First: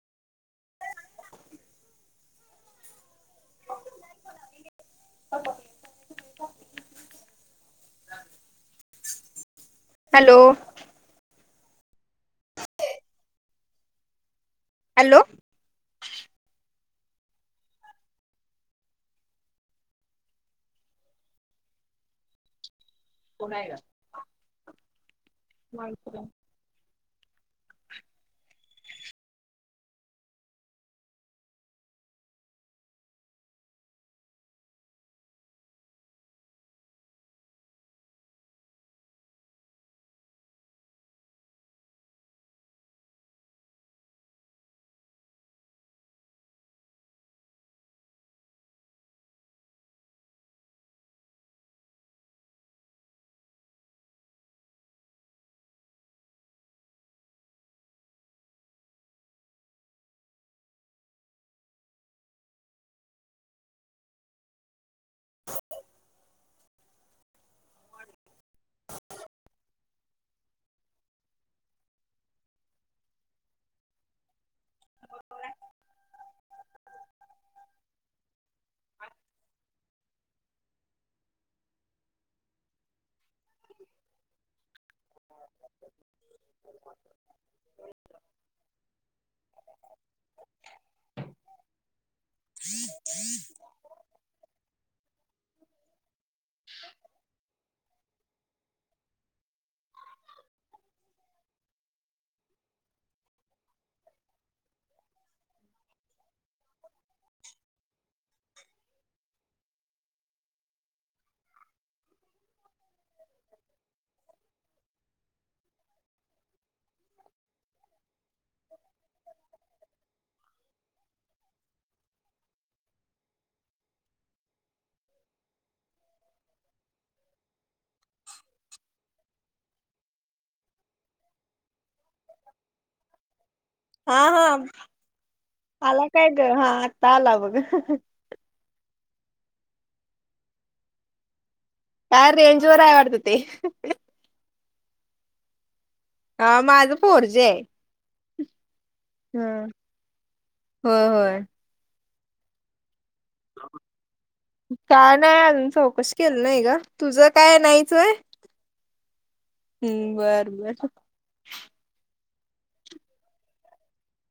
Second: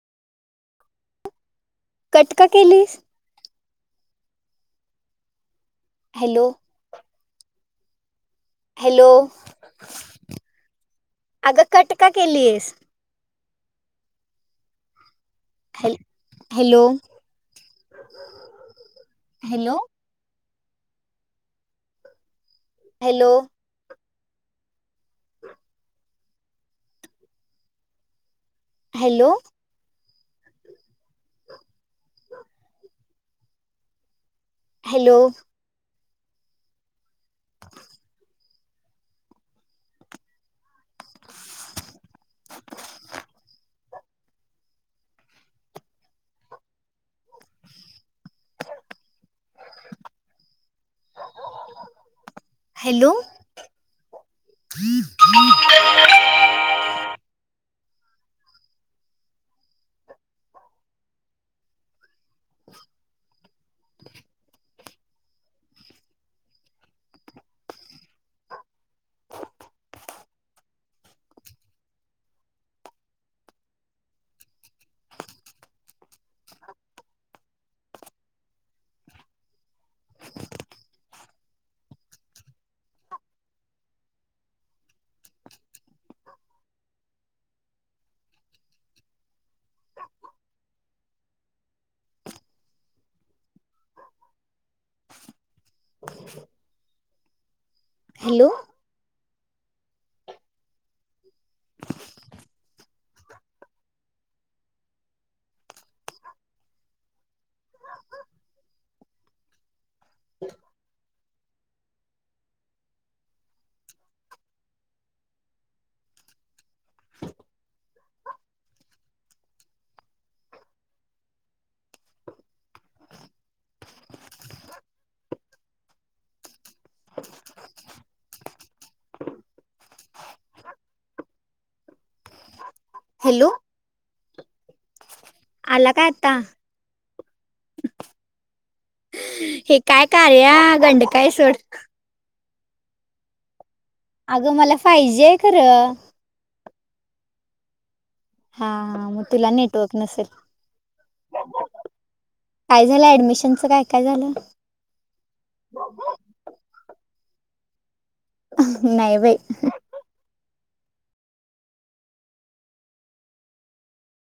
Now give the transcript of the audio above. Cut का केलीस? [unintelligible] Hello hello hello अगं कट का केलीस? Hello hello hello hello hello कोण आहे ग? [unintelligible] हॅलो हॅलो हॅलो [unintelligible] [inaudible] [inaudible] [inaudible] ब [inaudible] [inaudible] [inaudible] हॅलो हॅलो हा हा आला का काय आता ग हा आत्ता आला बघ [inaudible] हे काय कार्य या गंडकाई सोड. काय रेंज वर आहे वाटत ते [inaudible] अगं मला पाहिजे ये खरं. हा माझं फोर जी ये. हा हा मग तुला नेटवर्क नसेल [inaudible] होय होय काय झालं ऍडमिशनच काय काय झालं. का नाही अजून चौकशी केलं नाही ग तुझ काय नाहीच वयं. नाही बाई. हम्म बर बर